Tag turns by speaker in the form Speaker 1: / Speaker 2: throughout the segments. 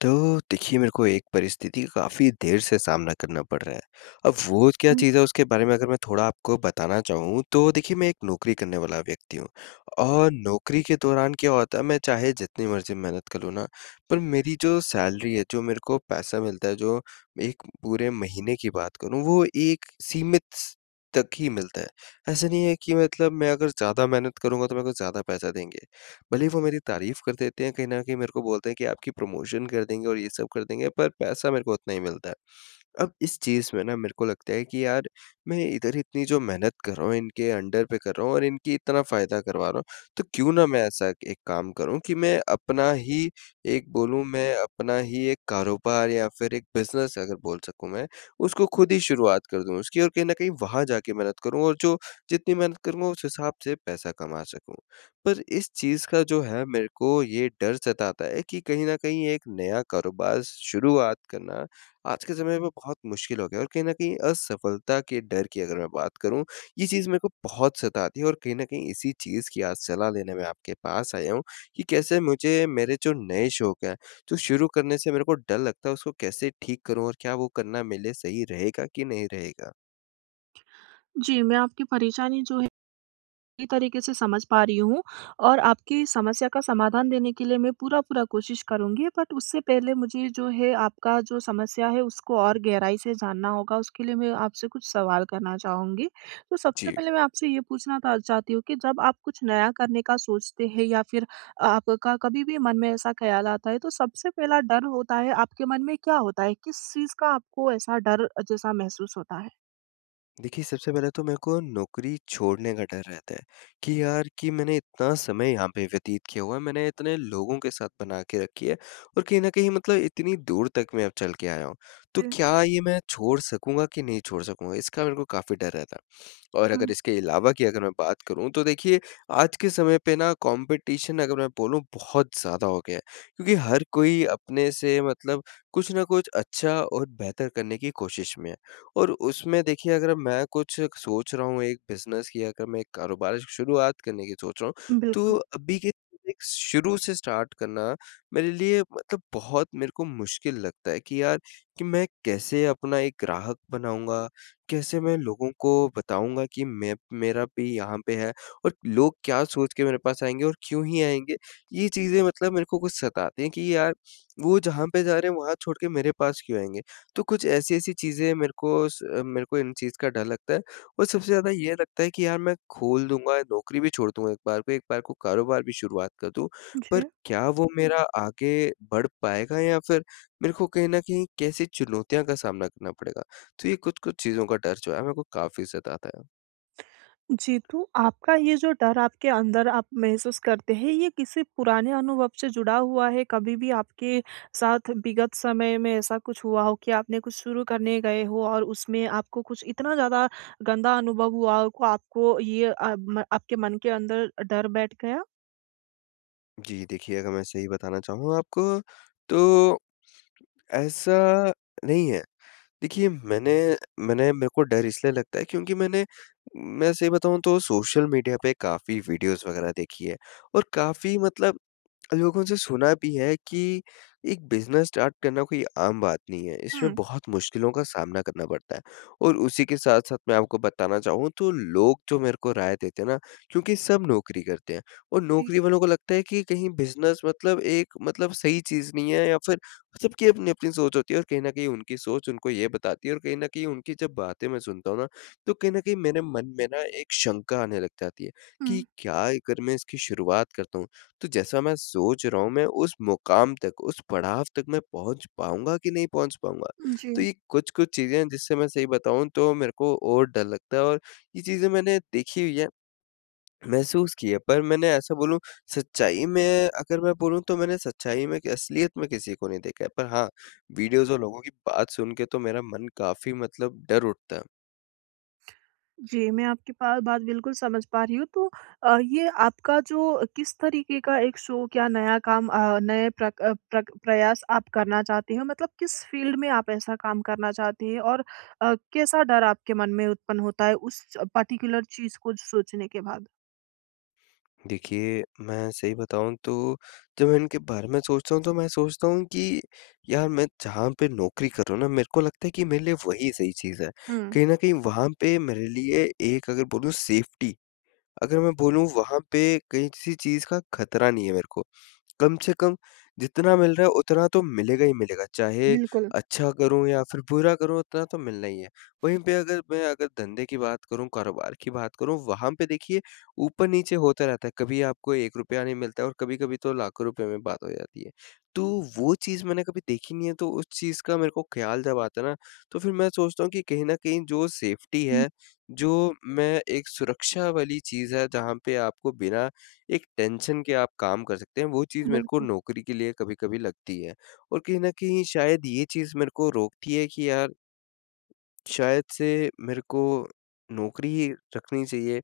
Speaker 1: तो देखिए, मेरे को एक परिस्थिति का काफ़ी देर से सामना करना पड़ रहा है। अब वो क्या
Speaker 2: हुँ,
Speaker 1: चीज़ है उसके बारे में अगर मैं थोड़ा आपको बताना चाहूँ तो देखिए, मैं एक नौकरी करने वाला व्यक्ति हूँ और नौकरी के दौरान क्या होता है, मैं चाहे जितनी मर्ज़ी मेहनत कर लूँ ना, पर मेरी जो सैलरी है, जो मेरे को पैसा मिलता है, जो एक पूरे महीने की बात करूँ, वो एक सीमित स तक ही मिलता है। ऐसा नहीं है कि मतलब मैं अगर ज़्यादा मेहनत करूँगा तो मेरे को ज़्यादा पैसा देंगे। भले ही वो मेरी तारीफ़ कर देते हैं, कहीं न कहीं मेरे को बोलते हैं कि आपकी प्रमोशन कर देंगे और ये सब कर देंगे, पर पैसा मेरे को उतना ही मिलता है। अब इस चीज़ में ना मेरे को लगता है कि यार, मैं इधर इतनी जो मेहनत कर रहा हूँ, इनके अंडर पे कर रहा हूँ और इनकी इतना फ़ायदा करवा रहा हूँ, तो क्यों ना मैं ऐसा एक काम करूँ कि मैं अपना ही एक कारोबार या फिर एक बिज़नेस अगर बोल सकूँ मैं, उसको खुद ही शुरुआत कर दूँ उसकी और कहीं न कहीं वहाँ जाके मेहनत करूँ और जो जितनी मेहनत करूँगा उस हिसाब से पैसा कमा सकूँ। पर इस चीज़ का जो है, मेरे को ये डर सताता है कि कहीं न कहीं एक नया कारोबार शुरुआत करना आज के समय में बहुत मुश्किल हो गया है और कहीं न कहीं असफलता के डर की अगर मैं बात करूँ, ये चीज़ मेरे को बहुत सताती है और कहीं न कहीं इसी चीज़ की आज सलाह लेने मैं आपके पास आया हूँ कि कैसे मुझे मेरे जो नए शौक हैं, जो शुरू करने से मेरे को डर लगता है, उसको कैसे ठीक करूँ और क्या वो करना मेरे लिए सही रहेगा कि नहीं रहेगा?
Speaker 2: जी, मैं आपकी परेशानी जो है पूरी तरीके से समझ पा रही हूँ और आपकी समस्या का समाधान देने के लिए मैं पूरा-पूरा कोशिश करूँगी। बट उससे पहले मुझे जो है आपका जो समस्या है उसको और गहराई से जानना होगा, उसके लिए मैं आपसे कुछ सवाल करना चाहूँगी। तो सबसे
Speaker 1: जी।
Speaker 2: पहले मैं आपसे ये पूछना था चाहती हूँ कि जब आप कुछ नया करने का सोचते हैं या फिर आपका कभी भी मन में ऐसा ख़्याल आता है, तो सबसे पहला डर होता है आपके मन में क्या होता है? किस चीज़ का आपको ऐसा डर जैसा महसूस होता है?
Speaker 1: देखिए, सबसे पहले तो मेरे को नौकरी छोड़ने का डर रहता है, कि यार, कि मैंने इतना समय यहाँ पे व्यतीत किया हुआ है, मैंने इतने लोगों के साथ बना के रखी है और कहीं न कहीं मतलब इतनी दूर तक मैं अब चल के आया हूँ। तो
Speaker 2: जी।
Speaker 1: क्या ये मैं छोड़ सकूँगा कि नहीं छोड़ सकूँगा? इसका मेरे को काफ़ी डर रहता है। और अगर
Speaker 2: हुँ,
Speaker 1: इसके अलावा की अगर मैं बात करूँ तो देखिए, आज के समय पे ना कॉम्पिटिशन अगर मैं बोलूँ, बहुत ज़्यादा हो गया है। क्योंकि हर कोई अपने से मतलब कुछ न कुछ अच्छा और बेहतर करने की कोशिश में है। और उसमें देखिए, अगर मैं कुछ सोच रहा हूँ, एक बिज़नेस की अगर मैं एक कारोबार की शुरुआत करने की सोच रहा हूँ, तो
Speaker 2: बिल्कुल।
Speaker 1: अभी के एक शुरू से स्टार्ट करना मेरे लिए मतलब बहुत मेरे को मुश्किल लगता है कि यार, कि मैं कैसे अपना एक ग्राहक बनाऊँगा? कैसे मैं लोगों को बताऊँगा कि मैं मेरा भी यहाँ पे है और लोग क्या सोच के मेरे पास आएँगे और क्यों ही आएँगे? ये चीज़ें मतलब मेरे को कुछ सताती हैं कि यार, वो जहाँ पे जा रहे हैं वहाँ छोड़ के मेरे पास क्यों आएँगे? तो कुछ ऐसी-ऐसी चीज़ें मेरे को इन चीज़ का डर लगता है और सबसे ज़्यादा ये लगता है कि यार, मैं खोल दूँगा, नौकरी भी छोड़ दूँगा, एक बार को कारोबार भी शुरुआत कर दूँ, पर
Speaker 2: जी।
Speaker 1: क्या वो मेरा आगे बढ़ पाएगा या फिर मेरे को कहीं न कहीं कैसी चुनौतियाँ का सामना करना पड़ेगा? तो ये कुछ-कुछ चीज़ों का डर जो है, मेरे को काफ़ी सताता है।
Speaker 2: जी, तो आपका ये जो डर आपके अंदर आप महसूस करते हैं, ये किसी पुराने अनुभव से जुड़ा हुआ है? कभी भी आपके साथ विगत समय में ऐसा कुछ हुआ हो कि आपने कुछ शुरू करने गए हो और उसमें आपको कुछ इतना ज़्यादा गंदा अनुभव हुआ हो को आपको ये अ, म आपके मन के अंदर डर बैठ गया?
Speaker 1: जी, देखिए, अगर मैं सही बताना चाहूँ आपको, तो ऐसा नहीं है। देखिए, मैंने मैंने मेरे को डर इसलिए लगता है क्योंकि मैं सही बताऊँ तो सोशल मीडिया पे काफ़ी वीडियोज़ वगैरह देखी है और काफ़ी मतलब लोगों से सुना भी है कि एक बिज़नेस स्टार्ट करना कोई आम बात नहीं है। इसमें
Speaker 2: हुँ।
Speaker 1: बहुत मुश्किलों का सामना करना पड़ता है और उसी के साथ-साथ मैं आपको बताना चाहूँ तो लोग जो मेरे को राय देते हैं ना, क्योंकि सब नौकरी करते हैं और
Speaker 2: जी।
Speaker 1: नौकरी वालों को लगता है कि कहीं बिज़नेस मतलब एक मतलब सही चीज़ नहीं है या फिर सबकी अपनी-अपनी सोच होती है और कहीं न कहीं उनकी सोच उनको ये बताती है और कहीं न कहीं उनकी जब बातें मैं सुनता हूँ ना, तो कहीं न कहीं मेरे मन में ना एक शंका आने लग जाती है कि
Speaker 2: हुँ,
Speaker 1: क्या, अगर मैं इसकी शुरुआत करता हूँ, तो जैसा मैं सोच रहा हूँ, मैं उस मुकाम तक, उस पड़ाव तक मैं पहुँच पाऊँगा कि नहीं पहुँच पाऊँगा?
Speaker 2: जी।
Speaker 1: तो ये कुछ-कुछ चीज़ें हैं जिससे मैं सही बताऊँ तो मेरे को और डर लगता है और ये चीज़ें मैंने देखी हुई है, महसूस की है। पर मैंने ऐसा बोलूँ, सच्चाई में अगर मैं बोलूँ, तो मैंने सच्चाई में कि असलियत में किसी को नहीं देखा है। पर हाँ, वीडियोज़ और लोगों की बात सुन के तो मेरा मन काफ़ी मतलब डर उठता है।
Speaker 2: जी, मैं आपकी पा बात बिल्कुल समझ पा रही हूँ। तो ये आपका जो किस तरीके का एक शौक या नया काम नए प्रक अ, प्रक प्रयास आप करना चाहते हो? मतलब किस फ़ील्ड में आप ऐसा काम करना चाहते हैं? और कैसा डर आपके मन में उत्पन्न होता है उस पर्टिकुलर चीज़ को सोचने के बाद?
Speaker 1: देखिए, मैं सही बताऊँ तो जब मैं इनके बारे में सोचता हूँ तो मैं सोचता हूँ कि यार, मैं जहाँ पे नौकरी कर रहा हूँ ना, मेरे को लगता है कि मेरे लिए वही सही चीज़ है।
Speaker 2: हुँ।
Speaker 1: कहीं न कहीं वहाँ पे मेरे लिए एक अगर बोलूँ सेफ्टी, अगर मैं बोलूँ वहाँ पे कहीं किसी चीज़ का खतरा नहीं है मेरे को। कम से कम जितना मिल रहा है उतना तो मिलेगा ही मिलेगा, चाहे
Speaker 2: बिल्कुल।
Speaker 1: अच्छा करूँ या फिर बुरा करूँ, उतना तो मिलना ही है। वहीं पे अगर मैं अगर धंधे की बात करूँ, कारोबार की बात करूँ, वहाँ पे देखिए ऊपर-नीचे होता रहता है, कभी आपको ₹1 नहीं मिलता है और कभी-कभी तो लाखों रुपए में बात हो जाती है। तो वो चीज़ मैंने कभी देखी नहीं है, तो उस चीज़ का मेरे को ख़्याल जब आता है ना, तो फिर मैं सोचता हूँ कि कहीं न कहीं जो सेफ्टी
Speaker 2: हुँ,
Speaker 1: है, जो मैं एक सुरक्षा वाली चीज़ है, जहाँ पे आपको बिना एक टेंशन के आप काम कर सकते हैं, वो चीज़ मेरे को
Speaker 2: बिल्कुल।
Speaker 1: नौकरी के लिए कभी-कभी लगती है। और कहीं न कहीं शायद ये चीज़ मेरे को रोकती है कि यार, शायद से मेरे को नौकरी ही रखनी चाहिए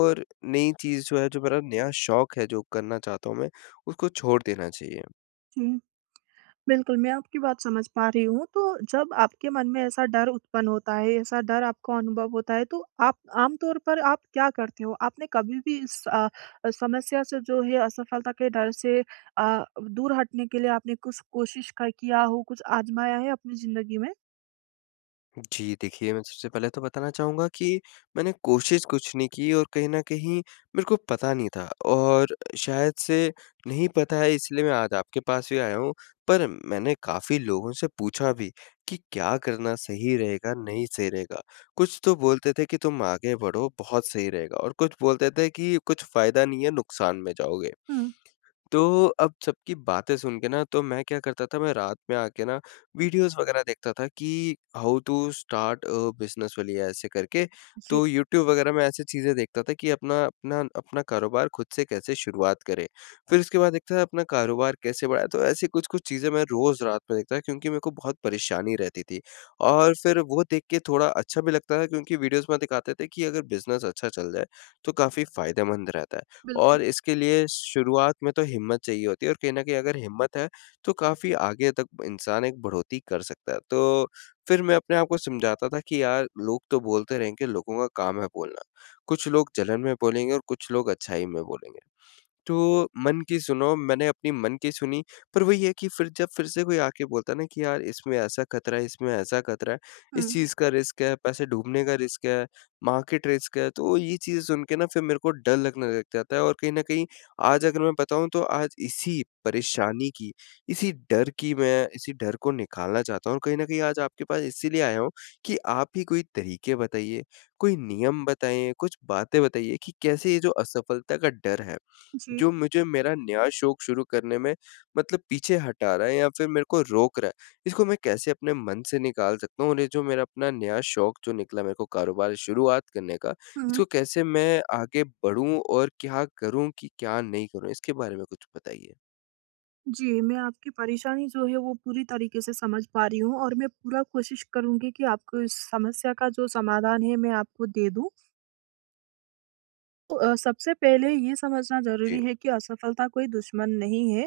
Speaker 1: और नई चीज़ जो है, जो मेरा नया शौक है, जो करना चाहता हूँ मैं, उसको छोड़ देना चाहिए।
Speaker 2: जी। बिल्कुल, मैं आपकी बात समझ पा रही हूँ। तो जब आपके मन में ऐसा डर उत्पन्न होता है, ऐसा डर आपको अनुभव होता है, तो आप आम तौर पर आप क्या करते हो? आपने कभी भी इस समस्या से जो है असफलता के डर से अ, दूर हटने के लिए आपने कुछ कोशिश क किया हो, कुछ आज़माया है अपनी ज़िंदगी में?
Speaker 1: जी, देखिए, मैं सबसे पहले तो बताना चाहूँगा कि मैंने कोशिश कुछ नहीं की और कहीं न कहीं मेरे को पता नहीं था और शायद से नहीं पता है, इसलिए मैं आज आपके पास भी आया हूँ। पर मैंने काफ़ी लोगों से पूछा भी कि क्या करना सही रहेगा, नहीं सही रहेगा। कुछ तो बोलते थे कि तुम आगे बढ़ो, बहुत सही रहेगा और कुछ बोलते थे कि कुछ फ़ायदा नहीं है, नुकसान में जाओगे।
Speaker 2: हुँ,
Speaker 1: तो अब सबकी बातें सुन के ना, तो मैं क्या करता था, मैं रात में आके ना वीडियोज़ वग़ैरह देखता था कि how to start a business वलिया, ऐसे करके।
Speaker 2: जी,
Speaker 1: तो यूट्यूब वग़ैरह में ऐसी चीज़ें देखता था कि अपना अपना अपना कारोबार खुद से कैसे शुरुआत करें। फिर उसके बाद देखता था अपना कारोबार कैसे बढ़ाएँ, तो ऐसी कुछ-कुछ चीज़ें मैं रोज़ रात में देखता था क्योंकि मेरे को बहुत परेशानी रहती थी। और फिर वो देख के थोड़ा अच्छा भी लगता था क्योंकि वीडियोज़ में दिखाते थे कि अगर बिज़नेस अच्छा चल जाए, तो काफ़ी फ़ायदेमंद रहता है।
Speaker 2: बिल्कुल।
Speaker 1: और इसके लिए शुरुआत में तो हिम्मत चाहिए होती है और कहीं न कहीं अगर हिम्मत है, तो काफ़ी आगे तक इंसान एक बढ़ोतरी कर सकता है। तो फिर मैं अपने आप को समझाता था कि यार, लोग तो बोलते रहेंगे, लोगों का काम है बोलना। कुछ लोग जलन में बोलेंगे और कुछ लोग अच्छाई में बोलेंगे। तो मन की सुनो, मैंने अपनी मन की सुनी, पर वही है कि फिर जब फिर से कोई आके बोलता है ना कि यार, इसमें ऐसा खतरा है, इसमें ऐसा खतरा है, इस
Speaker 2: हुँ,
Speaker 1: चीज़ का रिस्क है, पैसे डूबने का रिस्क है, मार्केट रिस्क है, तो ये चीज़ें सुन के ना, फिर मेरे को डर लगने लग जाता है और कहीं न कहीं आज अगर मैं बताऊँ, तो आज इसी परेशानी की, इसी डर की, मैं इसी डर को निकालना चाहता हूँ और कहीं न कहीं आज आपके पास इसीलिए आया हूँ कि आप ही कोई तरीके बताइए, कोई नियम बताएँ, कुछ बातें बताइए कि कैसे ये जो असफलता का डर है,
Speaker 2: जी।
Speaker 1: जो मुझे मेरा नया शौक शुरू करने में मतलब पीछे हटा रहा है या फिर मेरे को रोक रहा है, इसको मैं कैसे अपने मन से निकाल सकता हूँ और ये जो मेरा अपना नया शौक जो निकला मेरे को कारोबार शुरुआत करने का,
Speaker 2: हुँ, हुँ।
Speaker 1: इसको कैसे मैं आगे बढ़ूँ और क्या करूँ कि क्या नहीं करूँ? इसके बारे में कुछ बताइए?
Speaker 2: जी, मैं आपकी परेशानी जो है वो पूरी तरीके से समझ पा रही हूँ और मैं पूरा कोशिश करूँगी कि आपको इस समस्या का जो समाधान है मैं आपको दे दूँ। तो सबसे पहले ये समझना
Speaker 1: जी।
Speaker 2: ज़रूरी है कि असफलता कोई दुश्मन नहीं है।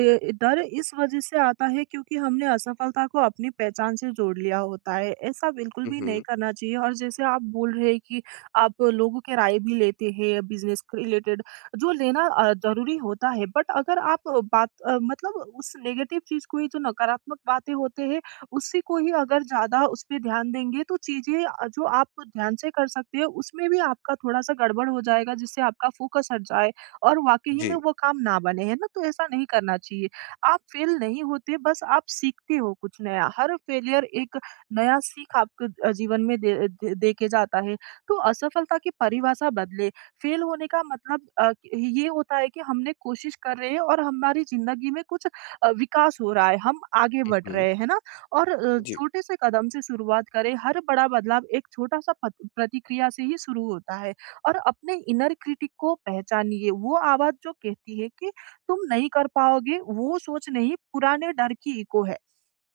Speaker 2: डर इस वजह से आता है क्योंकि हमने असफलता को अपनी पहचान से जोड़ लिया होता है। ऐसा बिल्कुल
Speaker 1: हुँ,
Speaker 2: भी नहीं
Speaker 1: हुँ।
Speaker 2: करना चाहिए और जैसे आप बोल रहे हैं कि आप लोगों की राय भी लेते हैं बिज़नेस के रिलेटेड, जो लेना ज़रूरी होता है। बट अगर आप मतलब उस नेगेटिव चीज़ को ही जो नकारात्मक बातें होते हैं, उसी को ही अगर ज़्यादा उसपे ध्यान देंगे तो चीज़ें जो आप ध्यान से कर सकते हैं उसमें भी आपका थोड़ा-सा गड़बड़ हो जाएगा जिससे आपका फ़ोकस हट जाए और वाक़ई
Speaker 1: जी।
Speaker 2: में वो काम ना बने, है ना? तो ऐसा नहीं करना चाहिए। आप फ़ेल नहीं होते बस आप सीखते हो कुछ नया, हर फ़ेलियर एक नया सीख आपको जीवन में दे दे दे के जाता है। तो असफलता की परिभाषा बदले, फ़ेल होने का मतलब कि ये होता है कि हमने कोशिश कर रहे हैं और हमारी ज़िंदगी में कुछ विकास हो रहा है, हम आगे
Speaker 1: हुँ,
Speaker 2: बढ़
Speaker 1: हुँ।
Speaker 2: रहे हैं, है ना? और
Speaker 1: जी।
Speaker 2: छोटे से कदम से शुरुआत करें, हर बड़ा बदलाव एक छोटा-सा पत प्रतिक्रिया से ही शुरू होता है और अपने इनर क्रिटिक को पहचानिए, वो आवाज़ जो कहती है कि तुम नहीं कर पाओगे, वो सोच नहीं, पुराने डर की इको है।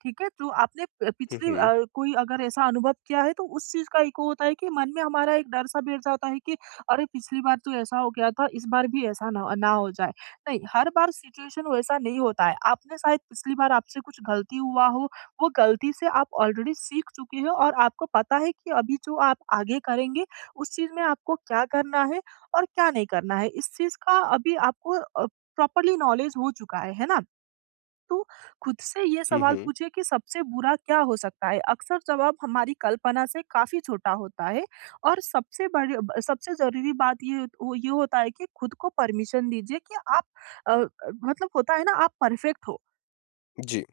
Speaker 2: ठीक है? तो आपने प
Speaker 1: हुँ,
Speaker 2: पिछली
Speaker 1: हुँ।
Speaker 2: कोई अगर ऐसा अनुभव किया है, तो उस चीज़ का इको होता है कि मन में हमारा एक डर-सा बैठ जाता है कि अरे! पिछली बार तो ऐसा हो गया था, इस बार भी ऐसा ना ना हो जाए। नहीं, हर बार सिचुएशन वैसा नहीं होता है। आपने शायद पिछली बार आपसे कुछ गलती हुआ हो वो गलती से आप ऑलरेडी सीख चुके हो और आपको पता है कि अभी जो आप आगे करेंगे उस चीज़ में आपको क्या करना है और क्या नहीं करना है। इस चीज़ का अभी आपको प्रॉपर्ली नॉलेज हो चुका है ना? तो खुद से ये
Speaker 1: हुँ,
Speaker 2: सवाल
Speaker 1: हुँ।
Speaker 2: पूछिए कि सबसे बुरा क्या हो सकता है? अक्सर जवाब हमारी कल्पना से काफ़ी छोटा होता है और सबसे बड़ी ब सबसे ज़रूरी बात ये होता है कि खुद को परमिशन दीजिए कि आप अ अ, मतलब होता है ना आप परफेक्ट हो।
Speaker 1: जी।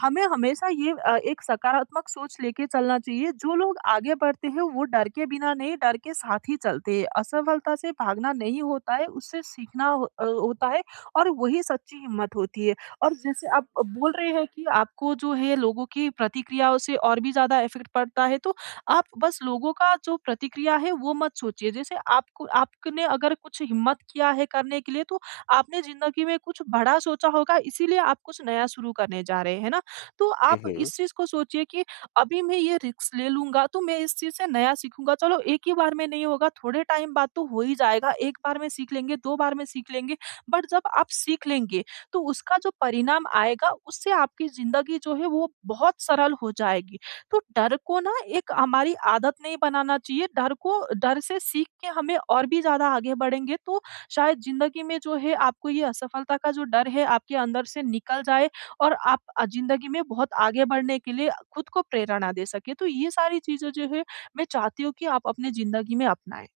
Speaker 2: हमें हमेशा ये एक सकारात्मक सोच लेके चलना चाहिए। जो लोग आगे बढ़ते हैं वो डर के बिना नहीं, डर के साथ ही चलते हैं। असफलता से भागना नहीं होता है, उससे सीखना होता है और वही सच्ची हिम्मत होती है। और जैसे आप बोल रहे हैं कि आपको जो है लोगों की प्रतिक्रियाओं से और भी ज़्यादा इफ़ेक्ट पड़ता है, तो आप बस लोगों का जो प्रतिक्रिया है वो मत सोचिए। जैसे आपको आपने अगर कुछ हिम्मत किया है करने के लिए तो आपने ज़िंदगी में कुछ बड़ा सोचा होगा इसीलिए आप कुछ नया शुरू करने जा रहे हैं, है ना? तो
Speaker 1: हुँ,
Speaker 2: आप
Speaker 1: हुँ।
Speaker 2: इस चीज़ को सोचिए कि अभी मैं ये रिस्क ले लूँगा, तो मैं इस चीज़ से नया सीखूँगा। चलो एक ही बार में नहीं होगा, थोड़े टाइम बाद तो हो ही जाएगा। 1 बार में सीख लेंगे, 2 बार में सीख लेंगे, बट जब आप सीख लेंगे, तो उसका जो परिणाम आएगा, उससे आपकी ज़िंदगी जो है वो बहुत सरल हो जाएगी। तो डर को ना एक हमारी आदत नहीं बनाना चाहिए, डर को डर से सीख के हमें और भी ज़्यादा आगे बढ़ेंगे, तो शायद ज़िंदगी में जो है आपको ये असफलता का जो डर है, आपके अंदर से निकल जाए और आप ज़िंदगी में बहुत आगे बढ़ने के लिए खुद को प्रेरणा दे सकें। तो ये सारी चीज़ें जो है, मैं चाहती हूँ कि आप अपनी ज़िंदगी में अपनाएँ।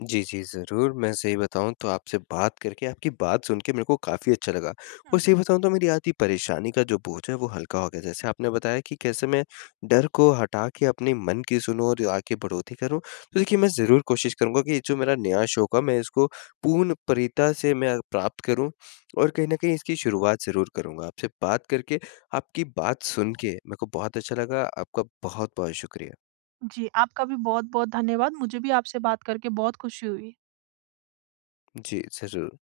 Speaker 1: जी, जी, ज़रूर। मैं सही बताऊँ तो आपसे बात करके, आपकी बात सुन के मेरे को काफ़ी अच्छा लगा और
Speaker 2: हुँ,
Speaker 1: सही बताऊँ तो मेरी आधी परेशानी का जो बोझ है, वो हल्का हो गया। जैसे आपने बताया कि कैसे मैं डर को हटा के अपने मन की सुनूँ और आगे बढ़ोतरी करूँ। तो देखिए, मैं ज़रूर कोशिश करूँगा कि जो मेरा नया शौक है, मैं इसको पूर्ण प्रियता से मैं प्राप्त करूँ और कहीं न कहीं इसकी शुरुआत ज़रूर करूँगा। आपसे बात करके, आपकी बात सुन के मेरे को बहुत अच्छा लगा। आपका बहुत-बहुत शुक्रिया।
Speaker 2: जी, आपका भी बहुत-बहुत धन्यवाद। मुझे भी आपसे बात करके बहुत खुशी हुई।
Speaker 1: जी, ज़रूर।